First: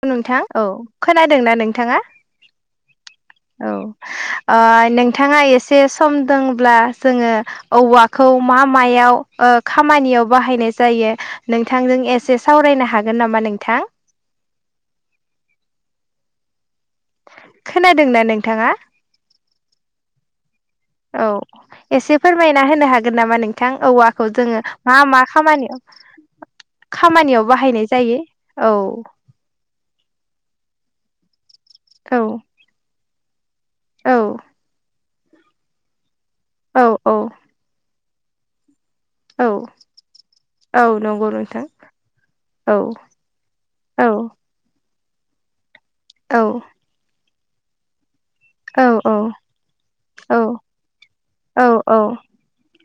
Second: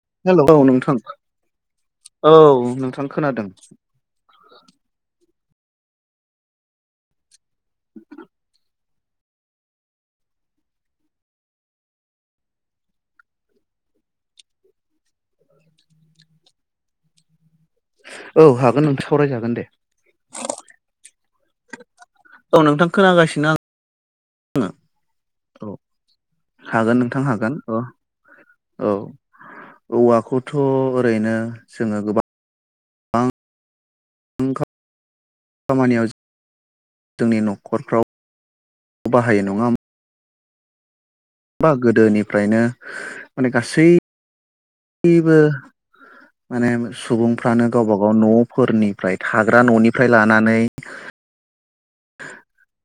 औ नोंथां हेलौ औ नोंथां खोनादोंना नोंथाङा? औ नोंथां खोनादों औ ओ नोंथाङा एस से सम दंब्ला जोङो औवाखौ मा मायाव ओ खामानियाव बाहायनाय जायो नोंथांजों एसे सावरायनो हागोन नामा नोंथां [inaudible] खोनादोंना औ नोंथाङा हागोन नोंथां सावरायजागोन दे औ एसे औ फोरमायना नोंथां होनो हागोन नामा खोनागासिनो आं नोंथां औवाखौ जोङो मा मा औ खामानियाव। हागोन नोंथां खामानियाव हागोन बाहायनाय जायो औ। औवखौथ। ओरैनो जोङो औ गोबां बां। औ। खामानियाव औ औ जोंनि न'खरफ्राव। औ बाहायो नङा होम औ नंगौ नोंथां गोदोनिफ्रायनो औ औ। बो औ माने सुबुंफ्रानो गावबा गाव न'आव। औ फोरनिफ्राय औ थाग्रा न'निफ्राय लानानै। औ औ।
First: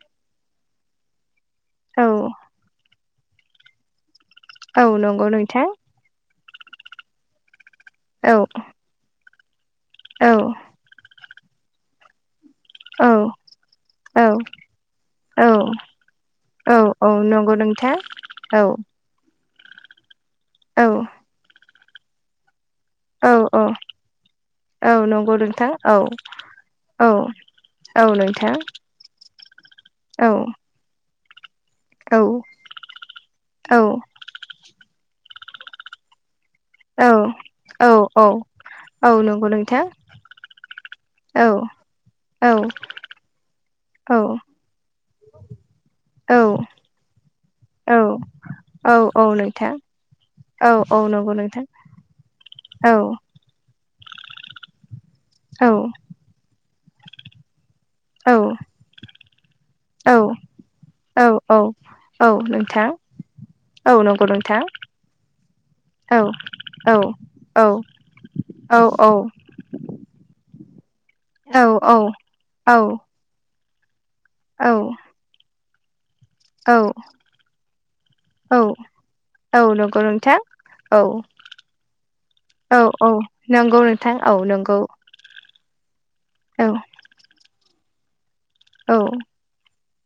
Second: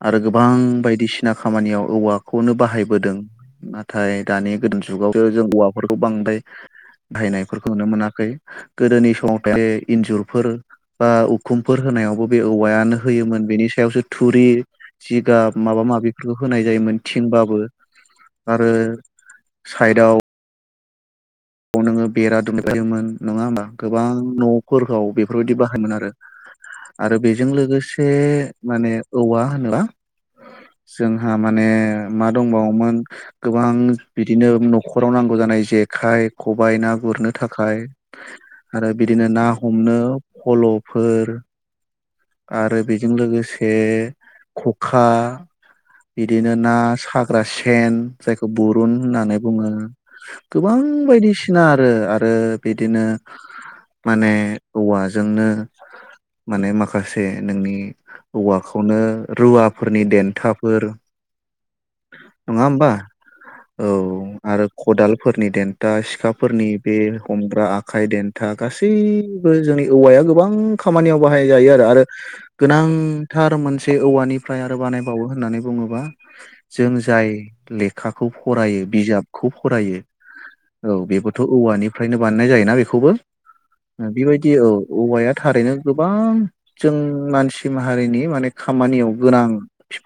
आरो गोबां बायदिसिना खामानियाव औ औवाखौनो बाहायबोदों नाथाय। दानि गोदान औ जुगावथ नंगौ जों नोंथां औवाफोरखौ बांद्राय बाहायनाय। फोरखौ नुनो औ मोनाखै गोदोनि समाव औ इन्जुरफोर बा उखुमफोर होनायावबो। बे औवायानो औ होयोमोन बेनि सायावसो। औ थुरि जिगाब औ माबा माबिफोरखौ होनाय औ जायोमोन औ नंगौ थिंबाबो। नोंथां औ आरो साइदाव। औ। नोङो बेरा दु योमोन औ नङा औ होमबा गोबां औ न'फोराव नंगौ बेफोरबायदि नोंथां बाहायोमोन औ आरो। औ आरो बेजों औ लोगोसे नोंथां माने औवा होनोबा औ जों माने मा औ दंबावोमोन गोबां औ बिदिनो न'खराव नांगौ जानाय जेखाइ खबाइ ना गुरनो औ थाखाय औ औ आरो औ बिदिनो ना नंगौ नोंथां हमनो फल'फोर औ औ आरो बेजों लोगोसे औ खखा बिदिनो ना सा ग्रा सेन जायखौ औ बरुन होननानै बुङो नोंथां गोबां औ औ नंगौ बायदिसिना नोंथां आरो आरो औ बिदिनो माने औवाजोंनो औ माने माखासे नोंनि औ औवाखौनो रुवाफोरनि औ देन्था। औ औ औ नोंथां। होमबा औ नंगौ नोंथां आरो खदालफोरनि देन्था औ सिखाफोरनि औ बे हमग्रा औ आखाइ देन्था। औ औ गासैबो जोंनि औवाया गोबां। गोबां खामानियाव बाहाय जायो औ आरो आरो औ औ गोनांथार मोनसे औवानिफ्राय आरो औ बानायबावो। होननानै बुङोबा। जों औ जाय लेखाखौ औ फरायो बिजाबखौ औ फरायो। नंगौ नोंथां औ बेबोथ' औवानिफ्रायनो बानायनाय जायोना औ बेखौबो औ नंगौ नोंथां बेबायदि औ नंगौ औवाया थारैनो। गोबां औ जों मानसि माहारिनि माने औ खामानियाव गोनां।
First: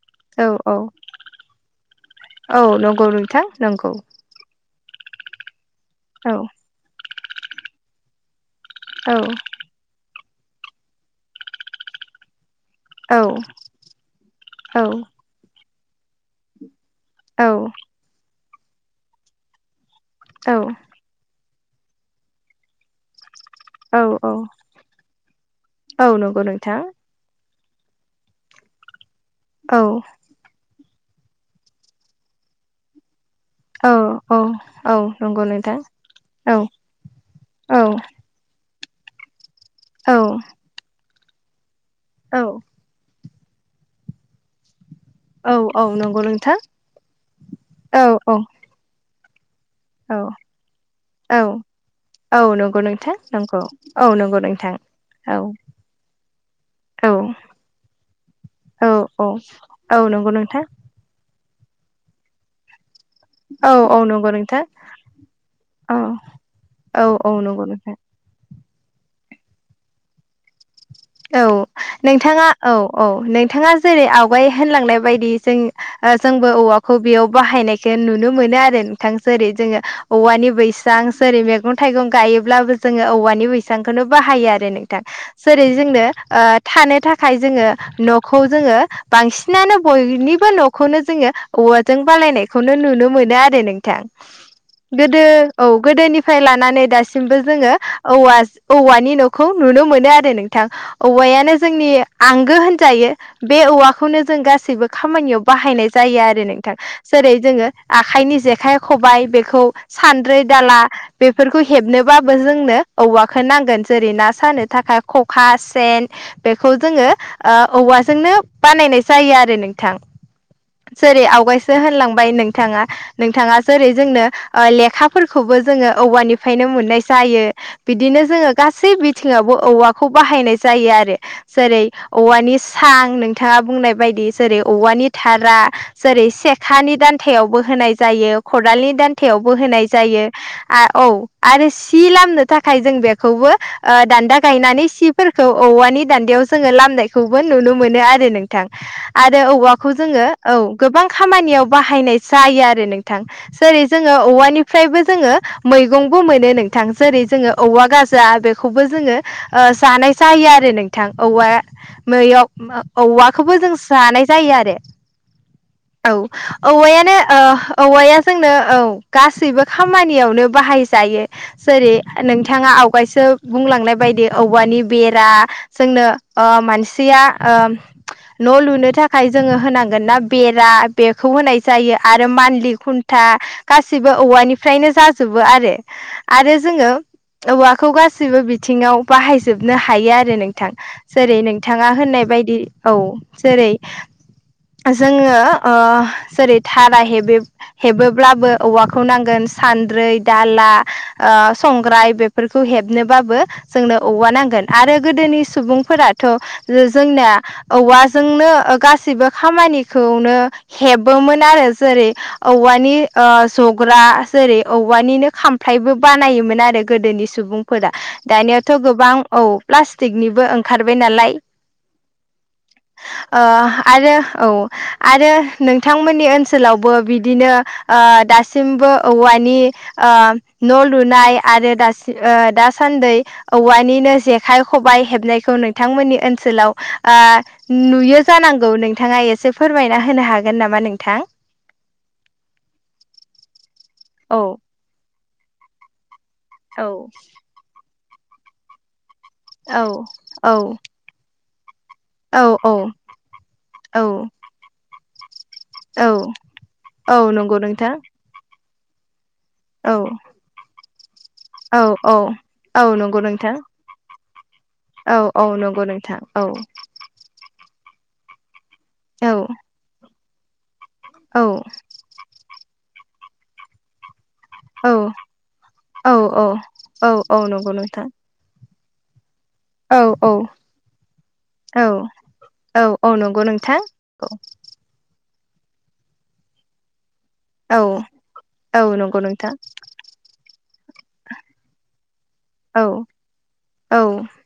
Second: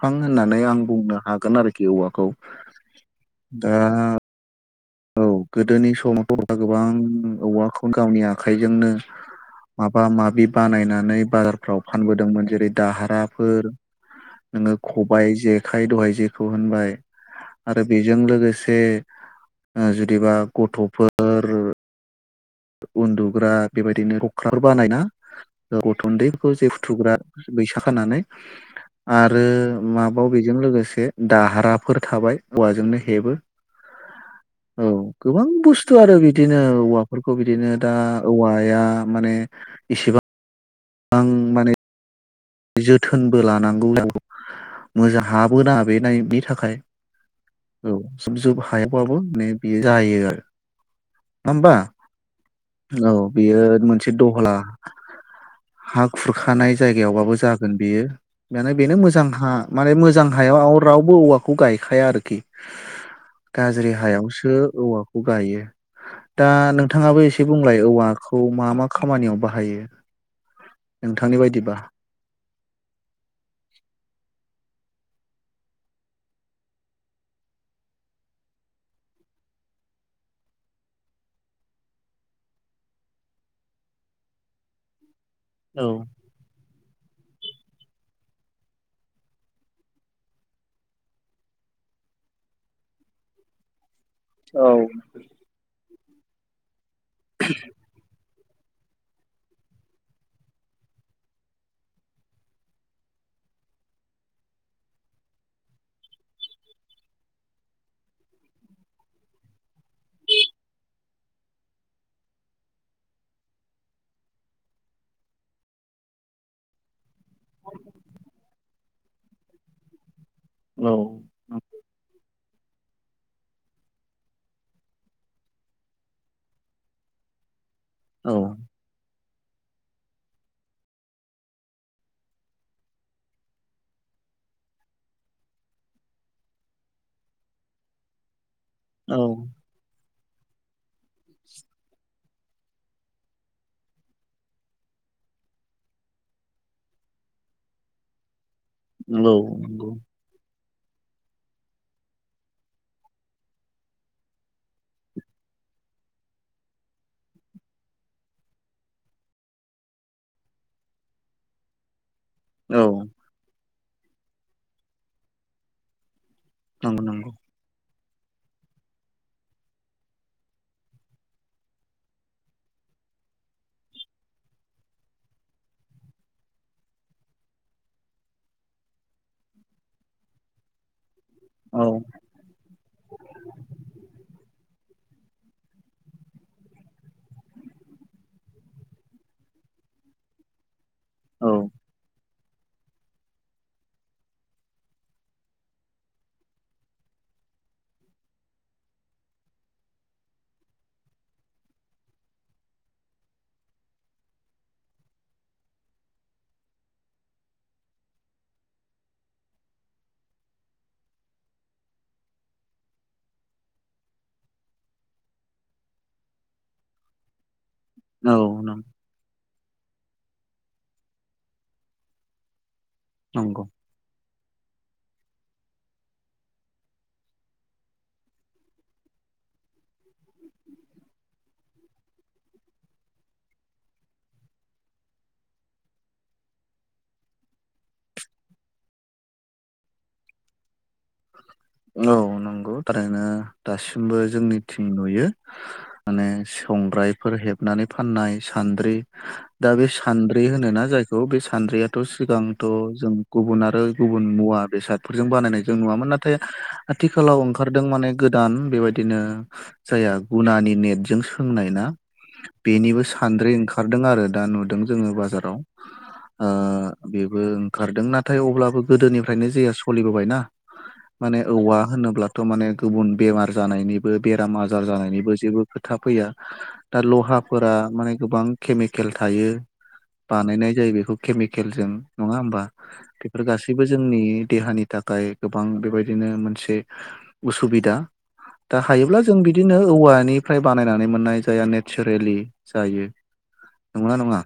बिफां औ होननानै औ आं बुंनो हागोन आरोखि औवाखौ औ नंगौ नोंथां दा। नंगौ गोदोनि औ समावथ' [unintelligible] गोबां औवाखौ गावनि आखाइजोंनो औ माबा माब बि बानायनानै बाजारफ्राव फानबोदोंमोन जेरै औ दाहाराफोर नोङो खबाइ जेखाइ दहाय जेखौ होनबाय औ आरो बेजों लोगोसे जुदिबा औ गथ'फोर उन्दु फुग्रा औ बेबायदिनो औ गख्राफोर बानायना औ नंगौ गथन्दैफोरखौ जे नोंथां फुथुग्रा बैसा खानानै आरो औ माबायाव बेजों लोगोसे दाहाराफोर थाबाय औवाजोंनो हेबो औ औ औ नंगौ गोबां नोंथां बुस्थु आरो औ बिदिनो औवा खौ बिदिनो औ दा औवाया माने औ। गोबां माने औ जोथोनबो लानांगौ। मोजां औ हाबोना नंगौ बेनि नोंथां थाखाय औ जुब जुब हायावबाबो बेयो औ जायो आरो औ नङा होमबा औ नंगौ नोंथां औ नंगौ बेयो औ मोनसे नंगौ दहला नोंथां औ हा खुरखानाय औ जायगायावबाबो जागोन बेयो माने औ बेनो औ मोजां हा माने औ मोजां नंगौ नोंथां हायाव रावबो औवा खौ गायखाया आरोखि औ गाज्रि औ नंगौ हायावसो नोंथां औवाखौ गायो। औ दा औ नोंथाङाबो औ एसे नंगौ बुंलाय नोंथां औवाखौ मा मा खामानियाव बाहायो? नोंथांनि औ बायदिबा नोंथाङा औ औ नोंथाङा जेरै आवगाय होनलांनाय बायदि जों ओ जोंबो औवाखौ बेयाव बाहायनायखो नुनो मोनो आरो नोंथांसो जेरै जोङो औवानि बैसां जेरै मैगं थाइगं गायोब्लाबो जोङो औवानि बैसांखौनो बाहायो आरो नोंथां। जेरै औ जोंनो थानो था खाय जोङो न'खौ जोङो बांसिनानो बयनिबो न'खौनो जोङो औवाजों बा सालायनायखौनो नुनो मोनो आरो नोंथां औ गोदो औ गोदोनिफ्राय लानानै दासिमबो जोङो औवा औवानि न'खौ नुनो मोनो आरो नों औवायानो जोंनि आंगो होनजायो बे औवाखौनो जों गासैबो खामानियाव बाहायनाय जायो आरो नोंथां जेरै जोङो आखाइनि जेखाइ खबाइ बेखौ सानद्रै दाला बेफोरखौ हेबनोबाबो जोंनो औवाखौ नांगोन जेरै ना सानो थाखाय ख खखा, सेन बेखौ जोङो औवाजोंनो बानायनाय जायो आरो नोंथां औ जेरै आवगायसो होनलांबाय नों नोंथाङा नोंथाङा जेरै जोंनो लेखाफोरखौबो जोङो औवानिफ्रायनो मोननाय जायो। बिदिनो जोङो औ गासै बिथिङावबो औवा खौ बाहायनाय जायो आरो जेरै औवानि सां, नोंथाङा बुंनाय बायदि जेरै औवानि नि थारा जेरै सेखानि दान्थायावबो होनाय जायो खदालनि दान्थायावबो होनाय जायो आ औ आरो सि लामनो थाखाय जों बेखौबो दान्दा गायनानै सिफोरखौ औवानि दान्दायाव जोङो लामनायखौबो नुनो मोनो आरो नों थां आरो औवाखौ जोङो औ गोबां खामानियाव बाहायनाय जायो आरो नोंथां जेरै जोङो औवानिफ्रायबो जोङो मै मैगंबो मोनो नोंथां जेरै जोङो औवा गाजा बेखौबो जोङो ओ जानाय जायो आरो नोंथां औवा मैयाव औ औवाखौबो जों जानाय जायो आरो औ औवायानो नंगौ औ नंगौ ओ औवाया जोंनो औ गासैबो खामानियावनो बाहायजायो जेरै नोंथाङा आवगायसो बुंलांनाय बायदि औवानि बेरा जोंनो ओ मानसिया ओ न' लुनो थाखाय जोङो होनांगोन ना बेरा बे खौ होनाय औ जायो आरो मानलि खुन्था गासैबो औवानि फ्रायनो जाजो जोबो आरो आरो जोङो औवाखौ गासिबो बिथिङाव बाहायजोबनो हायो आरो नोंथां जेरै औ नोंथाङा होननाय बाय दि औ जेरै जोङो ओ जेरै घारा हेबोब्लाबो औवाखौ नांगोन सान्द्रै, दाला, संग्राय बेफोरखौ हेबनोबाबो जोंनो औवा नांगोन आरो गोदोनि सुबुंफोराथ' जोंनिया औवाजोंनो गासैबो खामानिखौनो हेबोमोन आरो जेरै औवानि ओ ज जग्रा जेरै औवानिनो खामफ्लायबो बानायोमोन आरो गोदोनि सुबुंफोरा। दानियाथ' नंगौ गोबां औ प्लास्टिकनिबो ओंखारबाय नालाय ओ नंगौ आरो औ आरो नोंथांमोननि ओनसोलावबो बिदिनो ओ दासिमबो औवानि। ओ न' लुनाय आरो दासि ओ दासान्दै औवानिनो जेखाइ खबाय हेबनायखौ नोंथांमोननि ओनसोलाव ओ नुयो जानांगौ नोंथाङा एसे फोरमायना होनो हागोन नामा नों औ नंगौ थारैनो दासिमबो औ जोंनिथिं नुयो माने औ संग्रायफोर हेबनानै फाननाय सान्द्रि दा औ बे सान्द्रि औ होनोना जायखौ बे सान्द्रिया थ' सिगांथ' औ जों गुबुन आरो औ गुबुन मुवा बेसादफोरजों बानायनाय जों औ नुवामोन नाथाय औ आथिखालाव नंगौ ओंखारदों नोंथां माने गोदान बेबायदिनो औ जाया गुनानि नेटजों सोंनाय औ ना औ औ बेनिबो नंगौ सान्द्रि नोंथां ओंखारदों आरो दा नुदों जोंङो औ औ बाजाराव नंगौ नोंथां औ ओ बेबो ओंखारदों ना थाय अब्लाबो औ गोदोनिफ्रायनो जे सोलिबोबायना माने औ औवा होनोब्लाथ' माने गुबुन बेमार जानायनिबो बेराम आजार औ जानायनिबो जेबो खोथा औ फैया दा औ औ नंगौ लहाफोरा नोंथां माने गोबां केमिकेल थायो औ औ बानायनाय जायो बेखौ औ केमिकेलजों नङा होमबा औ औ नंगौ बेफोर नोंथां गासैबो जोंनि देहानि थाखाय गोबां बेबायदिनो मोनसे औ उसुबिदा दा औ नंगौ हायोब्ला जों नोंथां बिदिनो औवानिफ्राय बानायनानै मोननाय जाया नेचारेलि औ जायो औ नंगौना नङा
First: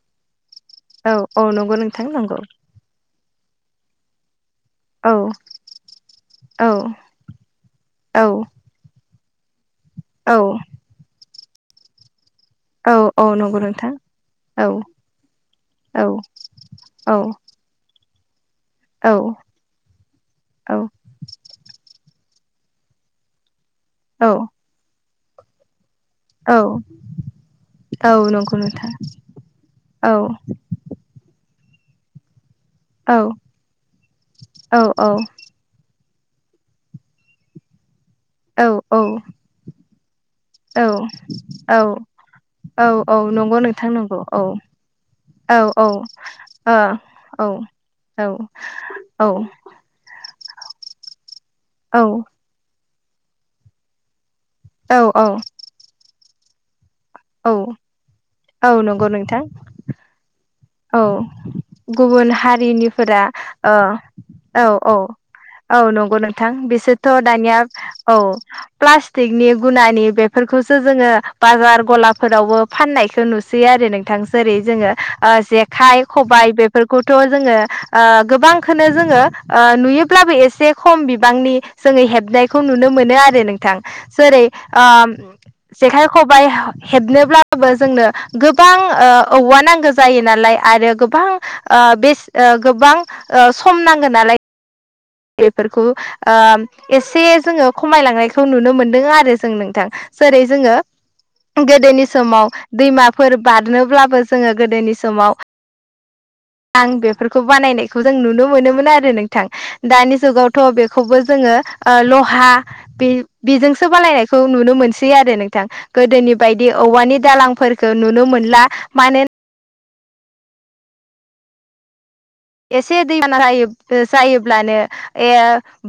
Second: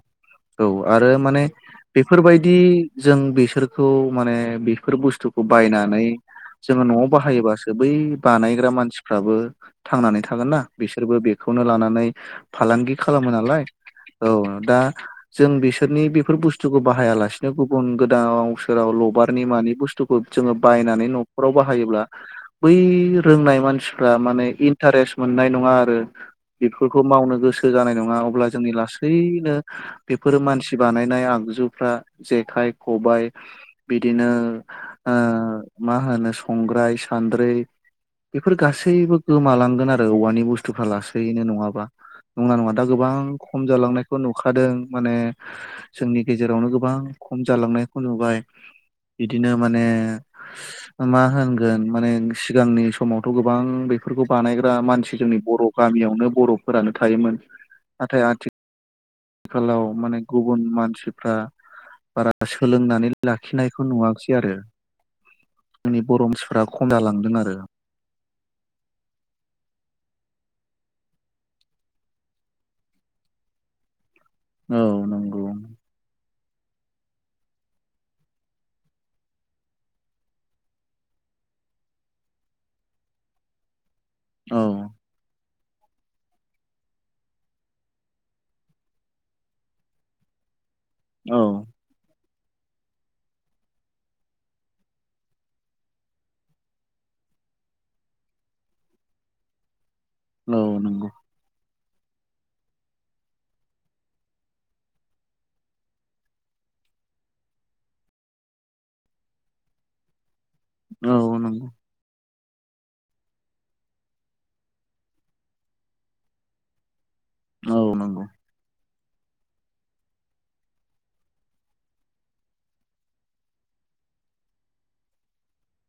औ आरो औ माने नंगौ नोंथां नंगौ बेफोरबायदि जों बिसोरखौ माने बेफोर औ बुस्थुखौ बायना नै औ जोंङो न'आव बाहायोबासो बै औ बानायग्रा मानसिफ्राबो थांनानै थागोन औ ना बिसोरबो बेखौनो लानानै औ फालांगि औ खालामो नंगौ नालाय नोंथां औ दा जों औ बिसोरनि बेफोर बुस्थुखौ औ बाहायालासिनो गुबुन गोदाव सोराव लबारनि मानि बुस्थुखौ जोंङो बायनानै न'खराव बाहायोब्ला बै रोंनाय मानसिफ्रा औ माने इन्टारेस्ट मोननाय नंङा आरो औ बेफोरखौ मावनो गोसो जानाय नङा औ अब्ला नंगौ जोंनि नोंथां लासैनो औ बेफोरो मानसि बानायनाय आगजुफ्रा जेखाय औ खबाइ औ बिदिनो मा होनो संग्राय सान्द्रै औ बेफोर गासैबो गोमालांगोन आरो औवानि बुस्थुफ्रा लासैनो औ औ नङाबा नंगोना नङा दा औ गोबां खम नंगौ नोंथां जालांनायखौ नंगौ औ नुखादों माने औ जोंनि गेजेरावनो गोबां खम जालांनायखौ नुबाय बिदिनो औ माने मा औ होनगोन माने सिगांनि समावथ' गोबां बेफोरखौ बानायग्रा औ मानसि जोंनि बर' गामियावनो बर'फोरानो थायोमोन औ औ नाथाय आथि औ नंगौ नोंथां खालाव माने गुबुन औ मानसिफ्रा गुबुन बारा सोलोंनानै हारिनिफोरा ओ लाखिनायखौ नुवाखिसै आरो औ औ औ जोंनि नंगौ बर' नोंथां मानसिफ्रा खम बिसोरथ' जालांदों आरो दानिया औ प्लास्टिकनि गुनानि बेफोरखौसो जोंङो बाजार गलाफोरावबो फाननायखौ नुसैयो आरो नोंथां जेरै औ जोंङो नंगौ जेखाइ खबाय बेफोरखौथ' जोंङो ओ गोबांखौनो जोंङो नुयोब्लाबो एसे खम बिबांनि जोंङो हेबनायखौ नुनो मोनो आरो नोंथां जेरै औ ओ जेखाइ खबाइ हेबनोब्लाबो जोंनो गोबां औवा नांगौ जायो नालाय आरो गोबां औ ओ बेसे ओ गोबां सम नांगौ नालाय बेफोरखौ ओ एसे जोंङो खमायलांनायखौ नुनो मोनदों आरो जों नोंथां जेरै औ जोंङो नंगौ गो दोनि समाव दैमाफोर बारनोब्लाबो जोंङो गोदोनि समाव आं बेफोरखौ बानायनायखौ जों नुनो मोनोमोन आरो नोंथां। दानि जुगावथ' बेखौबो औ जोंङो नंगौ ओ ल' हा बेजोंसो बालायनायखौ नुनो मोनसै आरो नोंथां गोदोनि बायदि औवानि औ दालांफोरखो नंगौ नुनो मोनला मानो एसे दैबाना जायो-जायोब्लानो ए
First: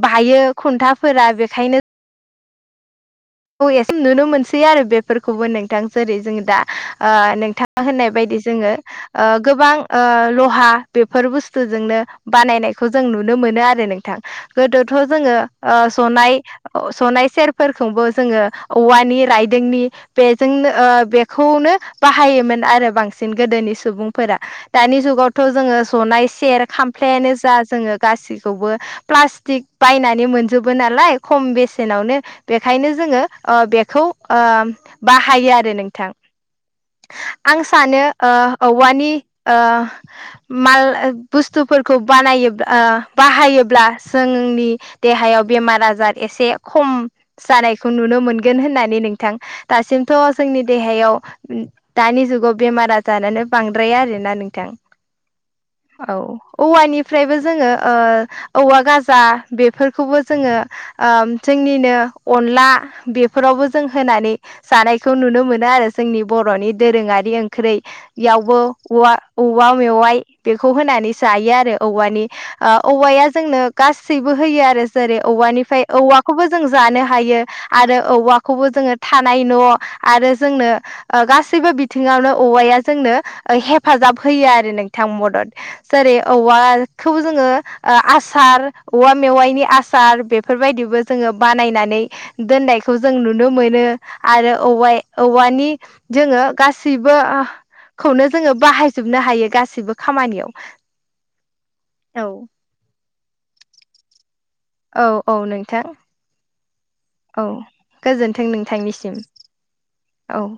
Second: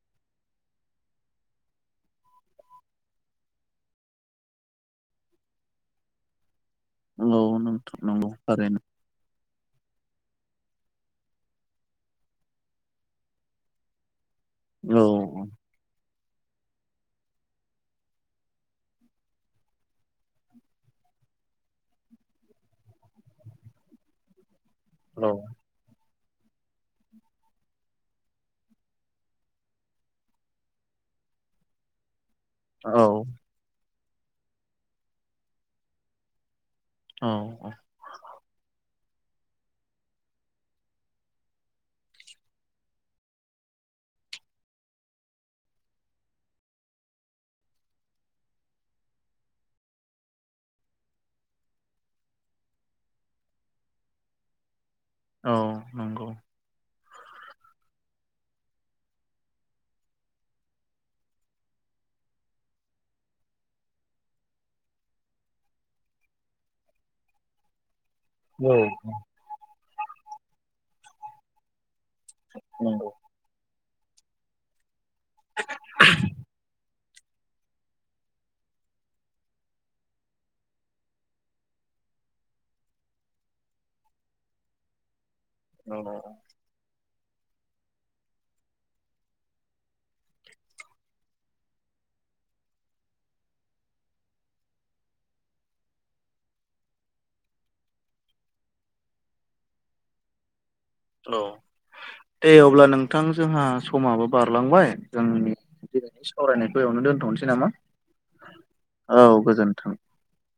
बायो खुन्थाफोरा बे खायनो औ एसेम नुनो मोनसै आरो बेफोरखौबो नोंथां जेरै जों दा ओ औ नोंथाङा नोंथां होननाय नंगौ बायदि जोङो थारैनो ओ गोबां ओ लहा बेफोर बुस्थुजोंनो बानायनायखौ जों नुनो मोनो आरो नोंथां गोदोथ' औ जोङो ओ जनाय जनाय सेरफोरखौबो जोङो औवानि रायदोंनि बेजोंनो ओ बेखौनो बाहायोमोन आरो बांस बांसिन गोदोनि सुबुंफोरा दानि औ जुगावथ' जोङो जनाय सेर खामफ्लायानो जा जोङो गासैखौबो प्लास्टिक बायनानै मोनजोबो नालाय ख खम बेसेनावनो बे औ जोङो ओ बेखौ ओ बाहायो आरो नोंथां आं औ सानो ओ औवानि ओ माल बुस्थुफोरखौ बानायोब्ल बाहायोब्ला जोंनि देहायाव बेमार आजार एसे खम जानाय नुनो मोनगोन होननानै नोंथां दासिमथ' जोंनि देहायाव दानि जुगाव बेमार आजारानो बांद्राय आरोना नोंथां औ औ नंगौ औवानि फ्रायबो जोङो ओ औवा गाजा बेफोरखौबो जोङो ओ जोंनिनो अनला बेफोरावबो जों होनानै जानायखौ नुनो मोनो आरो जोंनि बर'नि दोरोङारि ओंख्रै बेयावबो औ औवा औवा मेवाइ बेखौ होनानै जायो आरो औवा ओ नंगौ औया जोंनो गासैबो होयो आरो जेरै औवानिफ्राय औवाखौबो जों जानो ह हायो आरो औवाखौबो जोङो थानाय न' आरो जोंनो ओ गासैबो बिथिङावनो औवाय जोंनो हेफाजाब होयो आरो नोंथां मदद औ जेरै औवा खौबो जोङो ओ आसार औवा मेवाइनि आसार बेफोरबायदिबो जोङो बानायनानै दोननायखौ जों नुनो मोनो आरो औवा औवानि जोङो गासैबो खौनो जोङो बाहायजोबनो हायो गासिबो खामानियाव। औ औ दे अब्ला नोंथां जोंहा समाबो बारलांबाय औ औ जोंनि नोंथां बि सावरायनायखौ एवावनो औ दोनथ'नोसै नामा गोजोन्थों नोंथांनिसिम औ गोजोनथों औ